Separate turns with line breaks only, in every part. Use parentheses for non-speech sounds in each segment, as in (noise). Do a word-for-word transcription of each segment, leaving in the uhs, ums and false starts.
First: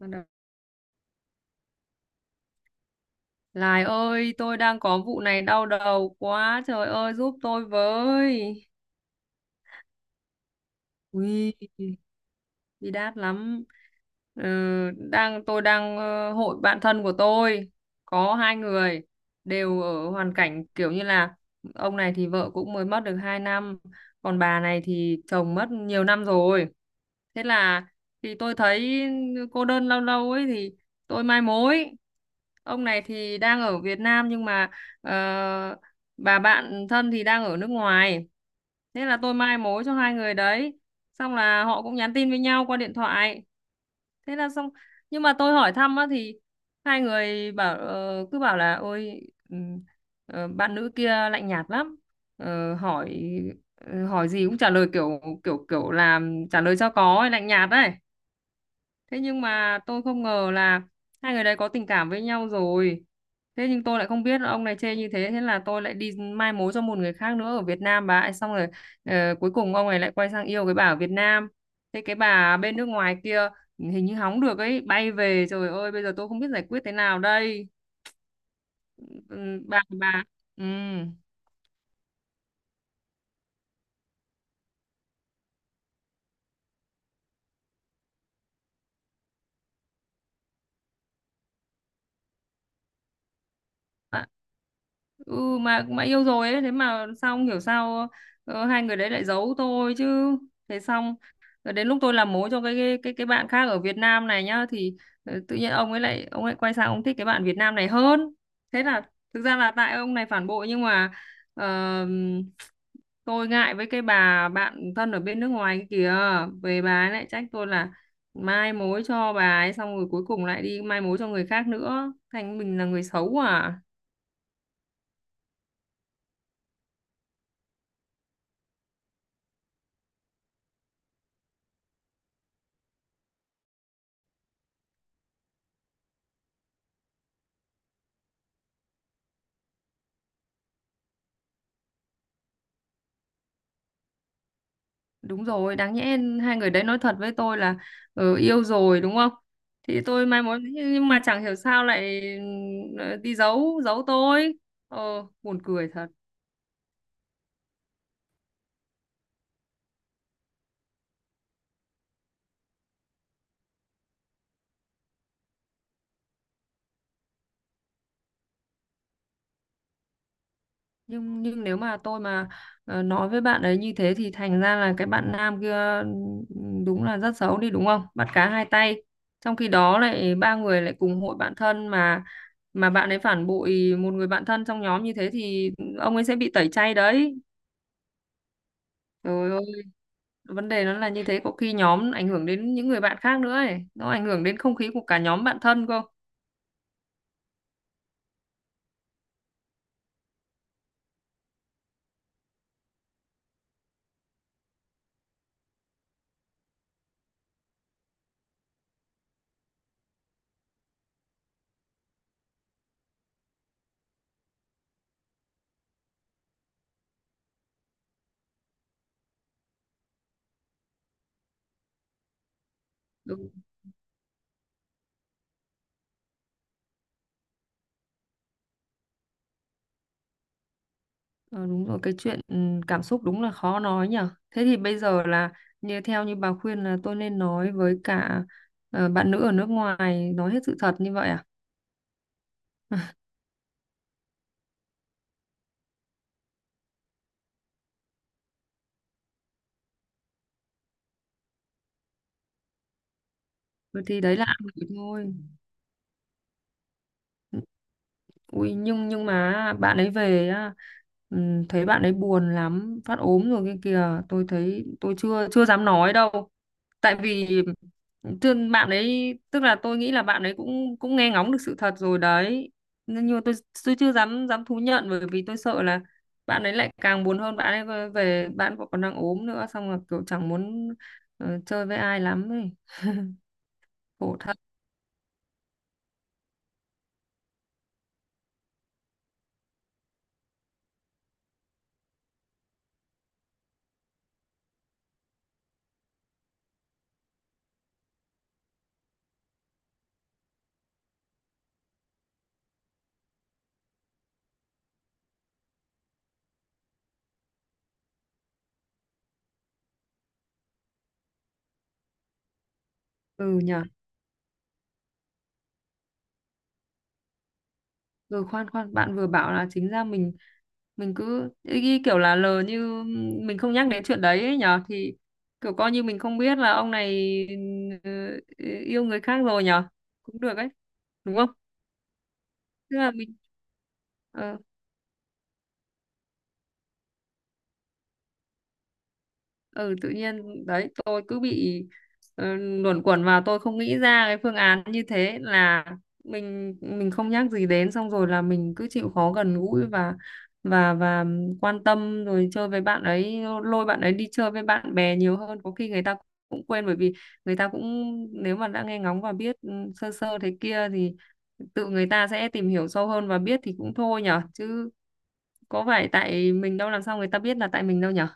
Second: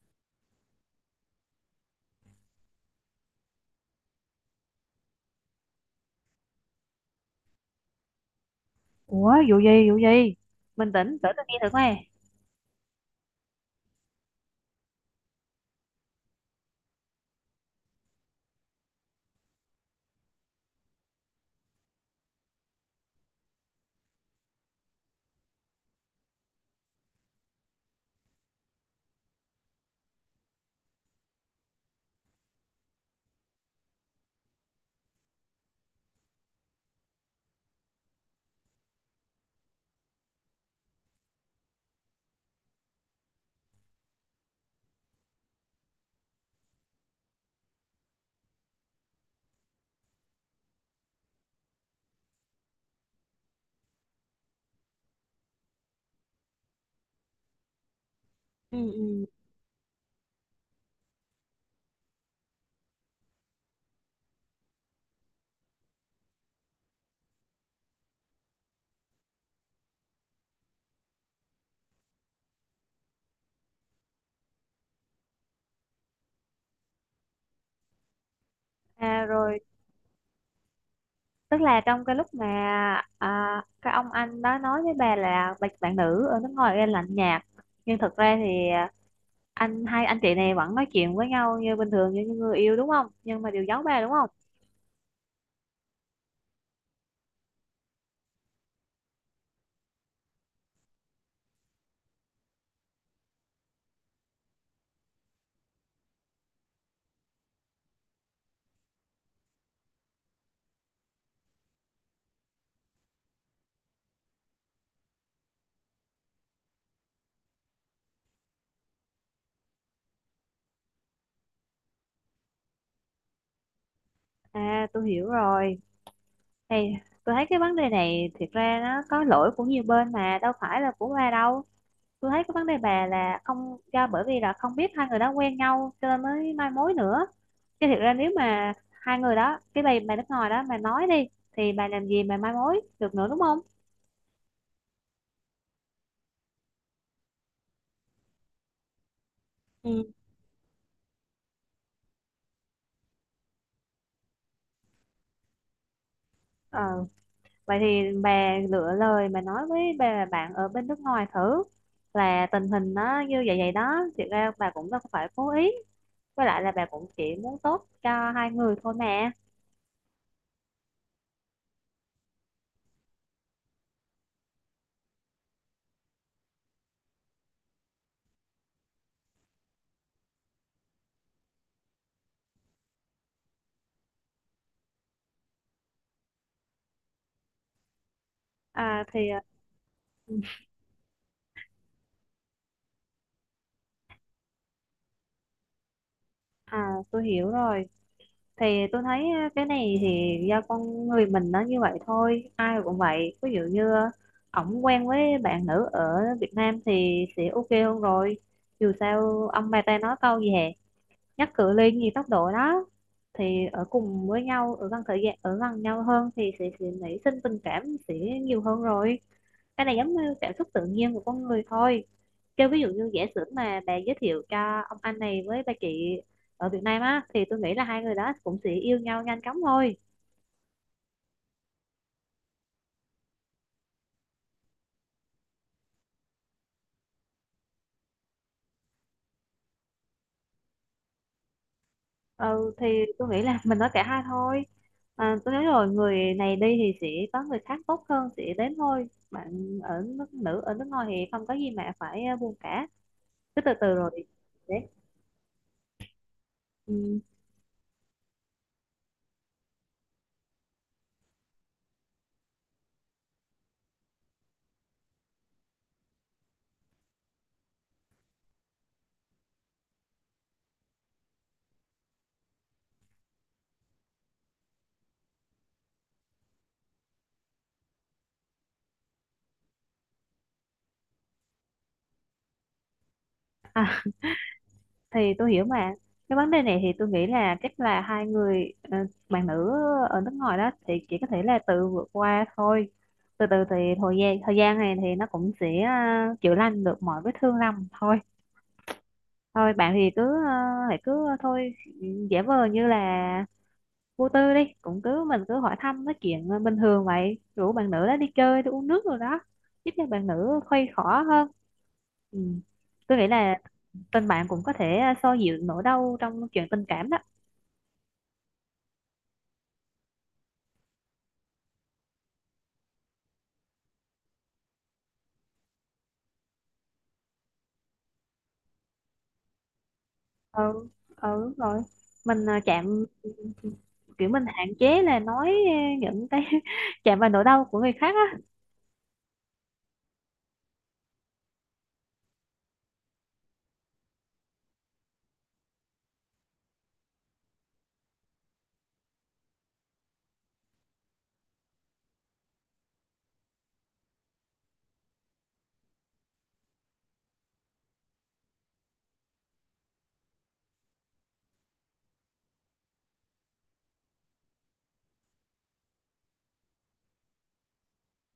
Bắt đầu. Lài ơi, tôi đang có vụ này đau đầu quá, trời ơi giúp tôi với.
Ủa, vụ gì vụ gì? Bình tĩnh để tôi
Ui,
nghe thử coi.
bi đát lắm. Ừ, đang tôi đang ờ, hội bạn thân của tôi có hai người đều ở hoàn cảnh kiểu như là ông này thì vợ cũng mới mất được hai năm, còn bà này thì chồng mất nhiều năm rồi. Thế là thì tôi thấy cô đơn lâu lâu ấy thì tôi mai mối. Ông này thì đang ở Việt Nam, nhưng mà ờ, bà bạn thân thì đang ở nước ngoài. Thế là tôi mai mối cho hai người đấy, xong là họ cũng nhắn tin với nhau qua điện thoại, thế là xong. Nhưng mà tôi hỏi thăm á thì hai người bảo ờ, cứ bảo là ôi, ừm, ờ, bạn nữ kia lạnh nhạt lắm. Ờ, hỏi ờ, hỏi gì cũng trả lời kiểu kiểu kiểu là trả lời cho có, lạnh nhạt đấy.
Ừ,
Thế
ừ.
nhưng mà tôi không ngờ là hai người đấy có tình cảm với nhau rồi. Thế nhưng tôi lại không biết ông này chê như thế, thế là tôi lại đi mai mối cho một người khác nữa ở Việt Nam bà ấy xong rồi. Ờ, cuối cùng ông này lại quay sang yêu cái bà ở Việt Nam. Thế cái bà bên nước ngoài kia hình như hóng được ấy, bay về, trời ơi bây giờ tôi không biết giải quyết thế nào đây.
À rồi,
Ừ, bà bà ừ.
tức là trong cái lúc mà à, cái ông anh đó nói với bà là bạn, bạn nữ ở nước ngoài ra lạnh nhạt, nhưng thực ra thì à, anh hai anh chị này vẫn nói chuyện với nhau như bình thường như những người yêu đúng không, nhưng mà đều giấu bà đúng
Ạ.
không?
Ừ mà mà yêu rồi ấy, thế mà sao không hiểu sao, ờ, hai người đấy lại giấu tôi chứ. Thế xong rồi đến lúc tôi làm mối cho cái cái cái, cái bạn khác ở Việt Nam này nhá thì ờ, tự nhiên ông ấy lại ông ấy quay sang ông thích cái bạn Việt Nam này hơn. Thế là thực ra là tại ông này phản bội, nhưng mà ờ, tôi ngại với cái bà bạn thân ở bên nước ngoài kia kìa. Về bà ấy lại trách tôi là mai mối cho bà ấy xong rồi cuối cùng lại đi mai mối cho người khác nữa, thành mình là người xấu à.
À, tôi hiểu rồi. Hey, tôi thấy cái vấn đề này thiệt ra nó có lỗi của nhiều bên mà đâu phải là của bà đâu. Tôi thấy cái vấn đề bà là không, do bởi vì là không biết hai người đó quen nhau cho nên mới mai mối nữa, chứ thiệt ra nếu mà hai người đó, cái bà bà nước ngoài đó mà nói đi thì bà làm gì mà mai mối được nữa đúng không?
Đúng rồi, đáng nhẽ hai người đấy nói thật với tôi là ừ, yêu rồi đúng không? Thì
Ừ.
tôi mai mối, nhưng mà chẳng hiểu sao lại ừ, đi giấu giấu tôi. Ờ buồn cười thật.
Ờ, vậy thì bà lựa lời mà nói với bà bạn ở bên nước ngoài thử, là tình hình nó như vậy vậy đó, thiệt ra bà cũng đâu có phải cố ý, với lại là bà cũng chỉ muốn tốt cho hai người thôi mà.
Nhưng nhưng nếu mà tôi mà ờ, nói với bạn ấy như thế thì thành ra là cái bạn nam kia ừ, đúng là rất xấu đi đúng không? Bắt cá hai tay. Trong khi đó lại ba người lại cùng hội bạn thân mà mà bạn ấy phản bội một người bạn thân trong nhóm như thế thì ông ấy sẽ bị tẩy chay đấy.
À thì
Trời ơi, vấn đề nó là như thế, có khi nhóm ảnh hưởng đến những người bạn khác nữa ấy, nó ảnh hưởng đến không khí của cả nhóm bạn thân cơ.
à, tôi hiểu rồi. Thì tôi thấy á, cái này thì do con người mình nó như vậy thôi, ai cũng vậy, ví dụ như ổng quen với bạn nữ ở Việt Nam thì sẽ ok hơn rồi. Dù sao ông bà ta nói câu gì hè, nhắc cự ly gì tốc độ đó, thì ở cùng với nhau, ở gần, thời gian ở gần nhau hơn thì sẽ sẽ nảy sinh tình cảm, sẽ nhiều hơn rồi. Cái này giống như cảm xúc tự nhiên của con người thôi. Kêu ví dụ như giả sử
Đúng,
mà bà giới thiệu cho ông anh này với bà chị ở Việt Nam á thì tôi nghĩ là hai người đó cũng sẽ yêu nhau nhanh chóng thôi.
ờ, đúng rồi, cái chuyện ừ, cảm xúc đúng là khó nói nhở. Thế thì bây giờ là như theo như bà khuyên là tôi nên nói với cả ờ, bạn nữ ở nước ngoài, nói hết sự thật như vậy à?
Ừ, thì tôi nghĩ là mình nói cả hai thôi. À, tôi nói rồi, người này đi thì sẽ có người khác tốt hơn sẽ đến thôi, bạn ở nước, nữ ở nước ngoài thì không có gì mà phải ờ, buồn cả, cứ từ từ
Ừ,
rồi.
thì đấy là ăn
Đấy.
của thôi.
Ừ.
Ui, nhưng nhưng mà bạn ấy về á, ừm, thấy bạn ấy buồn lắm, phát ốm rồi kia kìa, tôi thấy tôi chưa chưa dám nói đâu. Tại vì thương bạn ấy, tức là tôi nghĩ là bạn ấy cũng cũng nghe ngóng được sự thật rồi đấy, nhưng nhưng mà tôi tôi chưa dám dám thú nhận bởi vì tôi sợ là bạn ấy lại càng buồn hơn. Bạn ấy về về- bạn cũng còn đang ốm nữa, xong rồi kiểu chẳng muốn ờ, chơi với ai lắm ấy, khổ thật.
Thì tôi hiểu mà, cái vấn đề này thì tôi nghĩ là chắc là hai người ờ, bạn nữ ở nước ngoài đó thì chỉ có thể là tự vượt qua thôi. Từ từ thì thời gian thời gian này thì nó cũng sẽ ờ, chữa lành được mọi vết thương lầm thôi. Thôi bạn thì cứ ờ, hãy cứ ờ, thôi, giả vờ như là vô tư đi, cũng cứ mình cứ hỏi thăm nói chuyện ờ, bình thường vậy, rủ bạn nữ đó đi chơi đi uống nước rồi đó, giúp cho bạn nữ khuây khỏa hơn. Ừ. Tôi nghĩ là
Ừ nhở.
tình bạn cũng có thể à, xoa dịu nỗi đau trong chuyện tình cảm đó.
Ừ, khoan khoan, bạn vừa bảo là chính ra mình mình cứ ý, ý kiểu là lờ như mình không nhắc đến chuyện đấy ấy nhở, thì kiểu coi như mình không biết là ông này ừ, ừ, yêu người khác rồi nhờ, cũng được ấy
Ừ,
đúng không.
ừ rồi mình à,
Tức
chạm,
là mình
kiểu mình
ờ
hạn chế là nói à, những cái (laughs) chạm vào nỗi đau của người khác á.
ừ, tự nhiên đấy tôi cứ bị ờ, luẩn quẩn vào, tôi không nghĩ ra cái phương án như thế, là mình mình không nhắc gì đến, xong rồi là mình cứ chịu khó gần gũi và và và quan tâm rồi chơi với bạn ấy, lôi bạn ấy đi chơi với bạn bè nhiều hơn, có khi người ta cũng quên, bởi vì người ta cũng nếu mà đã nghe ngóng và biết ừ, sơ sơ thế kia thì tự người ta sẽ tìm hiểu sâu hơn và biết thì cũng thôi nhở, chứ có phải tại mình đâu, làm sao người ta biết là tại mình đâu nhở.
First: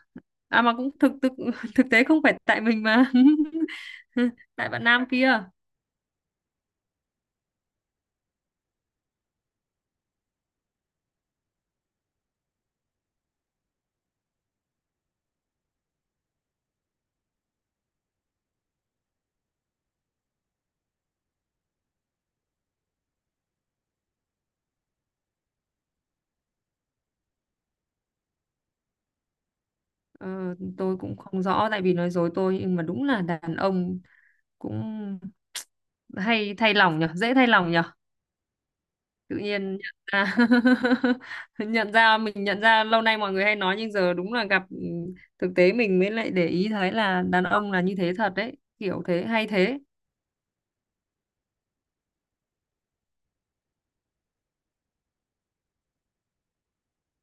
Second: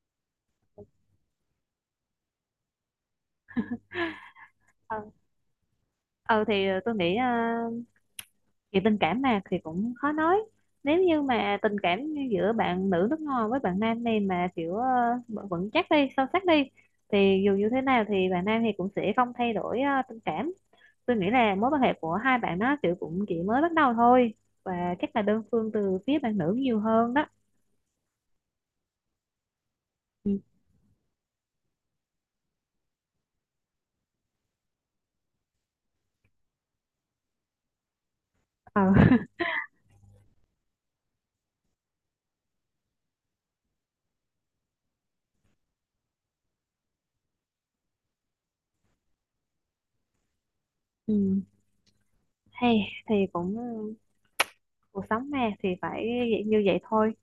À mà cũng thực thực (laughs) thực tế không phải tại mình mà (laughs) tại bạn
Ừ.
nam kia.
Ừ thì tôi nghĩ à, chuyện tình cảm mà thì cũng khó nói. Nếu như mà tình cảm giữa bạn nữ nước ngoài với bạn nam này mà kiểu à, vẫn vững chắc đi, sâu sắc đi, thì dù như thế nào thì bạn nam thì cũng sẽ không thay đổi à, tình cảm. Tôi nghĩ là mối quan hệ của hai bạn nó kiểu cũng chỉ mới bắt đầu thôi, và chắc là đơn phương từ phía bạn nữ nhiều hơn đó. Ừ.
ờ, tôi cũng không rõ tại vì nói dối tôi, nhưng mà đúng là đàn ông cũng hay thay lòng nhở, dễ thay lòng nhở.
Ờ.
Tự nhiên nhận ra (laughs) nhận ra mình nhận ra lâu nay mọi người hay nói, nhưng giờ đúng là gặp ừ, thực tế mình mới lại để ý thấy là đàn ông là như thế thật đấy, kiểu thế hay thế.
(laughs) Ừ. Hay thì cũng cuộc sống mà thì phải như vậy thôi.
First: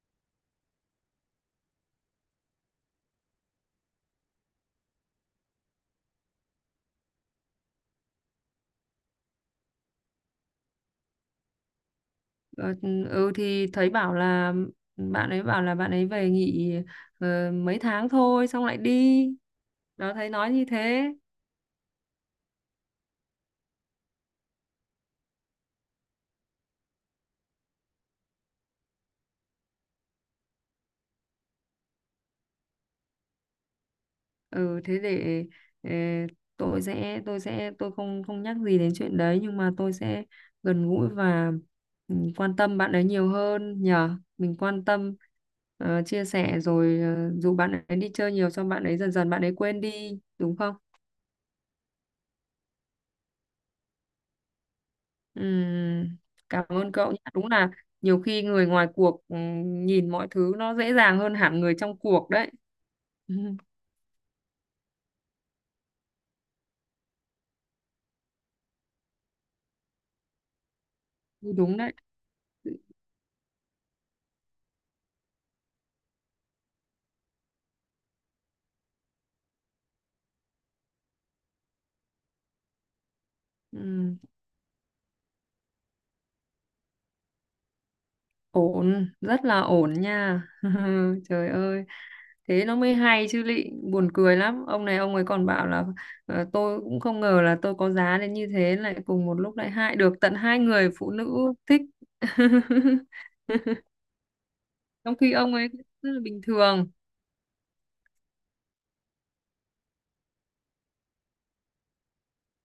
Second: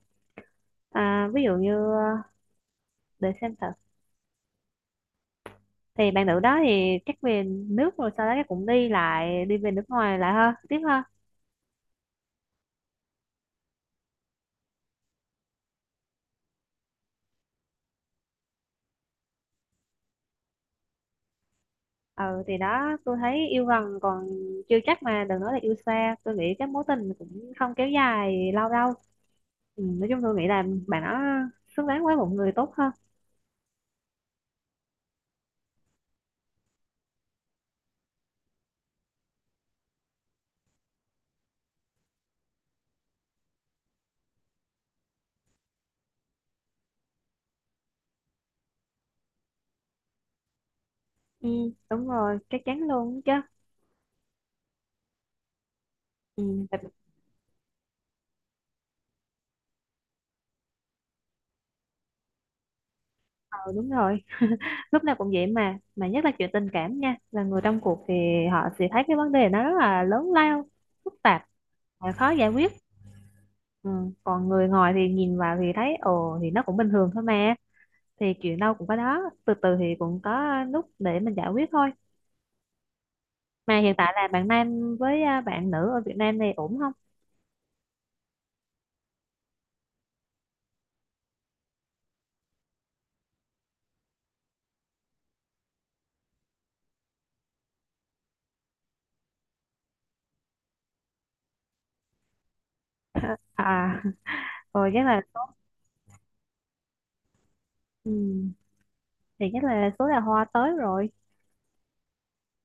à, Ví dụ như ờ, để xem thử thì bạn nữ đó thì chắc về nước, rồi sau đó chắc cũng đi lại, đi về nước ngoài lại ha, tiếp ha.
Ờ, ừ thì thấy bảo là bạn ấy bảo là bạn ấy về nghỉ ờ, mấy tháng thôi xong lại đi, đó thấy nói như thế.
Ừ thì đó, tôi thấy yêu gần còn chưa chắc mà đừng nói là yêu xa, tôi nghĩ cái mối tình cũng không kéo dài lâu đâu. Ừ, nói chung tôi nghĩ là bạn nó xứng đáng với một người tốt hơn.
Ừ thế để ờ, tôi sẽ tôi sẽ tôi không không nhắc gì đến chuyện đấy, nhưng mà tôi sẽ gần gũi và ừ, quan tâm bạn ấy nhiều hơn nhờ, mình quan tâm ờ, chia sẻ rồi ờ, dù bạn ấy đi chơi nhiều, xong bạn ấy dần dần bạn ấy quên đi đúng không.
Ừ, đúng rồi, chắc chắn luôn đó chứ.
Ừm,
Ừ,
cảm
tại
ơn cậu nhé. Đúng là nhiều khi người ngoài cuộc ừm, nhìn mọi thứ nó dễ dàng hơn hẳn người trong cuộc đấy. (laughs)
ờ, đúng rồi. Lúc nào cũng vậy mà, mà nhất là chuyện tình cảm nha, là người trong cuộc thì họ sẽ thấy cái vấn đề nó rất là lớn lao, phức tạp,
Ừm, đúng đấy.
và khó giải quyết. Ừ, còn người ngoài thì nhìn vào thì thấy ồ thì nó cũng bình thường thôi mà, thì chuyện đâu cũng có đó, từ từ thì cũng có lúc để mình giải quyết thôi. Mà hiện tại
Ừm,
là bạn nam với à, bạn nữ ở Việt Nam này ổn không?
ổn, rất là ổn nha. (laughs) Trời ơi, thế nó mới hay chứ lị, buồn cười lắm. Ông này ông ấy còn bảo là ờ, tôi cũng không ngờ là tôi có giá đến như thế, lại cùng một lúc lại hại được tận hai người phụ nữ thích. (laughs)
À, (laughs) rồi chắc
Trong
là
khi ông ấy rất là bình thường.
ừ, thì chắc là số đào hoa tới rồi.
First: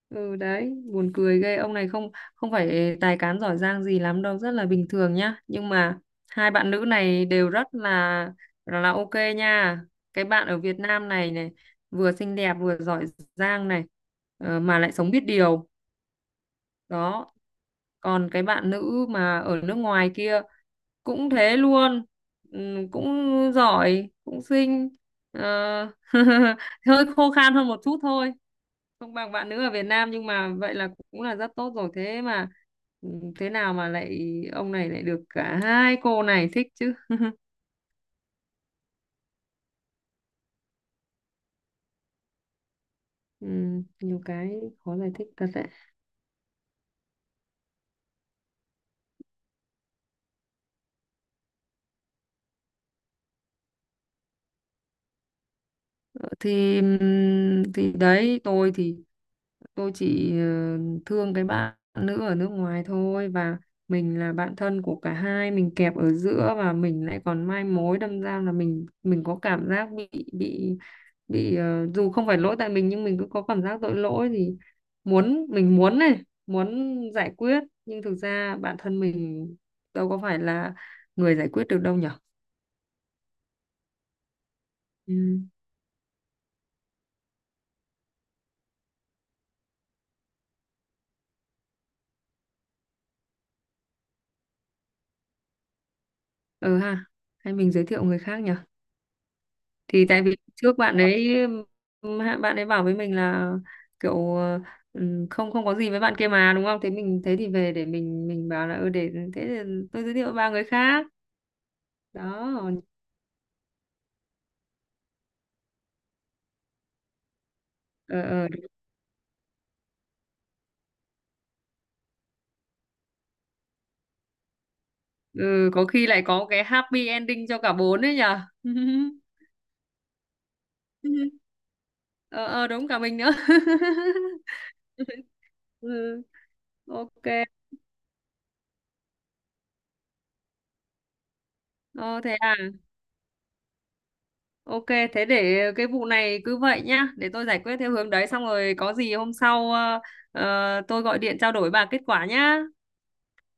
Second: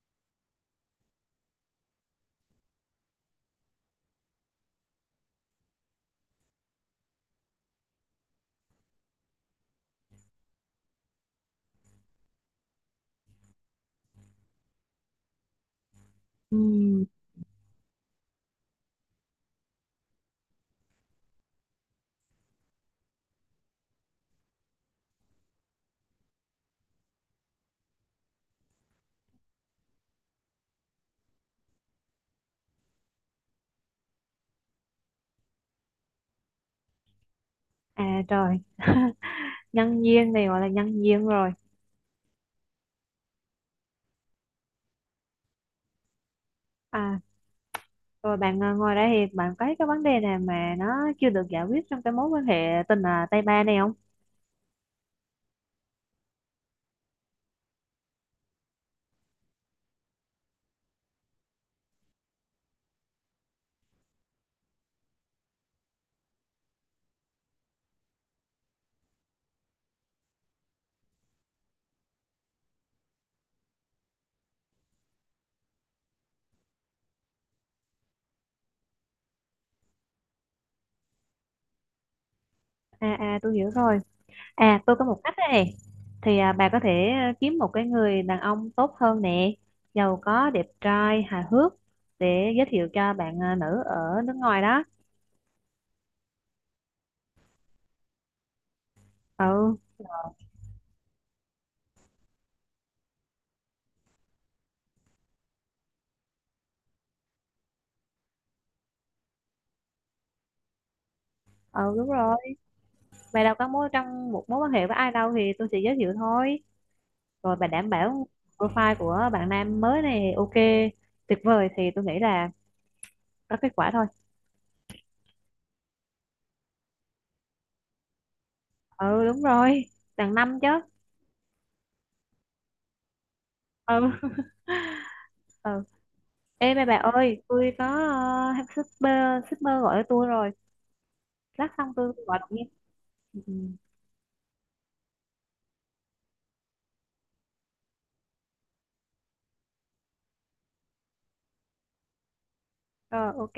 Ừ đấy buồn cười ghê, ông này không không phải tài cán giỏi giang gì lắm đâu, rất là bình thường nhá, nhưng mà hai bạn nữ này đều rất là là, ok nha. Cái bạn ở Việt Nam này này vừa xinh đẹp vừa giỏi giang này, ờ, mà lại sống biết điều
Ừ,
đó. Còn cái bạn nữ mà ở nước ngoài kia cũng thế luôn, ừm, cũng giỏi cũng xinh. Ờ, (laughs) hơi khô khan hơn một chút thôi, không bằng bạn nữ ở Việt Nam, nhưng mà vậy là cũng là rất tốt rồi. Thế mà ừ, thế nào mà lại ông này lại được cả hai cô này thích chứ.
à trời. (laughs) Nhân duyên thì gọi là nhân duyên rồi.
Ừ, nhiều cái khó giải thích thật đấy.
À rồi bạn ờ, ngồi đây thì bạn có thấy cái vấn đề nào mà nó chưa được giải quyết trong cái mối quan hệ tình à, tay ba này không?
Thì ừm, thì đấy tôi thì tôi chỉ ờ, thương cái bạn nữ ở nước ngoài thôi, và mình là bạn thân của cả hai, mình kẹp ở giữa và mình lại còn mai mối, đâm ra là mình mình có cảm giác bị bị bị ờ, dù không phải lỗi tại mình nhưng mình cứ có cảm giác tội lỗi, thì muốn mình muốn này muốn giải quyết, nhưng thực ra bản thân mình đâu có phải là người giải quyết được đâu nhở.
À à, tôi hiểu rồi. À tôi có một cách
Ừ.
đây này, thì à, bà có thể ờ, kiếm một cái người đàn ông tốt hơn nè, giàu có, đẹp trai, hài hước, để giới thiệu cho bạn ờ, nữ ở nước ngoài đó.
Ừ ha, hay mình giới thiệu người khác nhỉ.
Ừ.
Thì tại vì trước bạn ấy ừm, hạ- bạn ấy bảo với mình là kiểu ờ, ừm, không không có gì với bạn kia mà đúng không, thế mình thế thì về để mình mình bảo là ừ để thế thì tôi giới thiệu ba người khác
Ừ đúng rồi,
đó.
bà đâu có mối trong một mối quan hệ với ai đâu thì tôi sẽ giới thiệu thôi. Rồi bà đảm
ờ,
bảo
ờ,
profile của bạn nam mới này ok, tuyệt vời, thì tôi nghĩ là có kết quả thôi.
ừ, có khi lại có cái happy ending cho cả bốn đấy nhở. (laughs)
Ừ đúng rồi, đằng năm chứ.
ờ, ờ đúng cả mình nữa.
Ừ.
(laughs)
(laughs) Ừ.
ừ,
Ê bà bà
ok.
ơi tôi có uh, shipper shipper gọi cho tôi rồi, lát xong tôi
ờ, Thế
gọi lại
à.
nha. Ừ. Ừ.
Ok, thế để cái vụ này cứ vậy nhá, để tôi giải quyết theo hướng đấy, xong rồi có gì hôm sau ờ, ờ, tôi gọi điện trao đổi bà kết quả nhá.
Rồi, ok.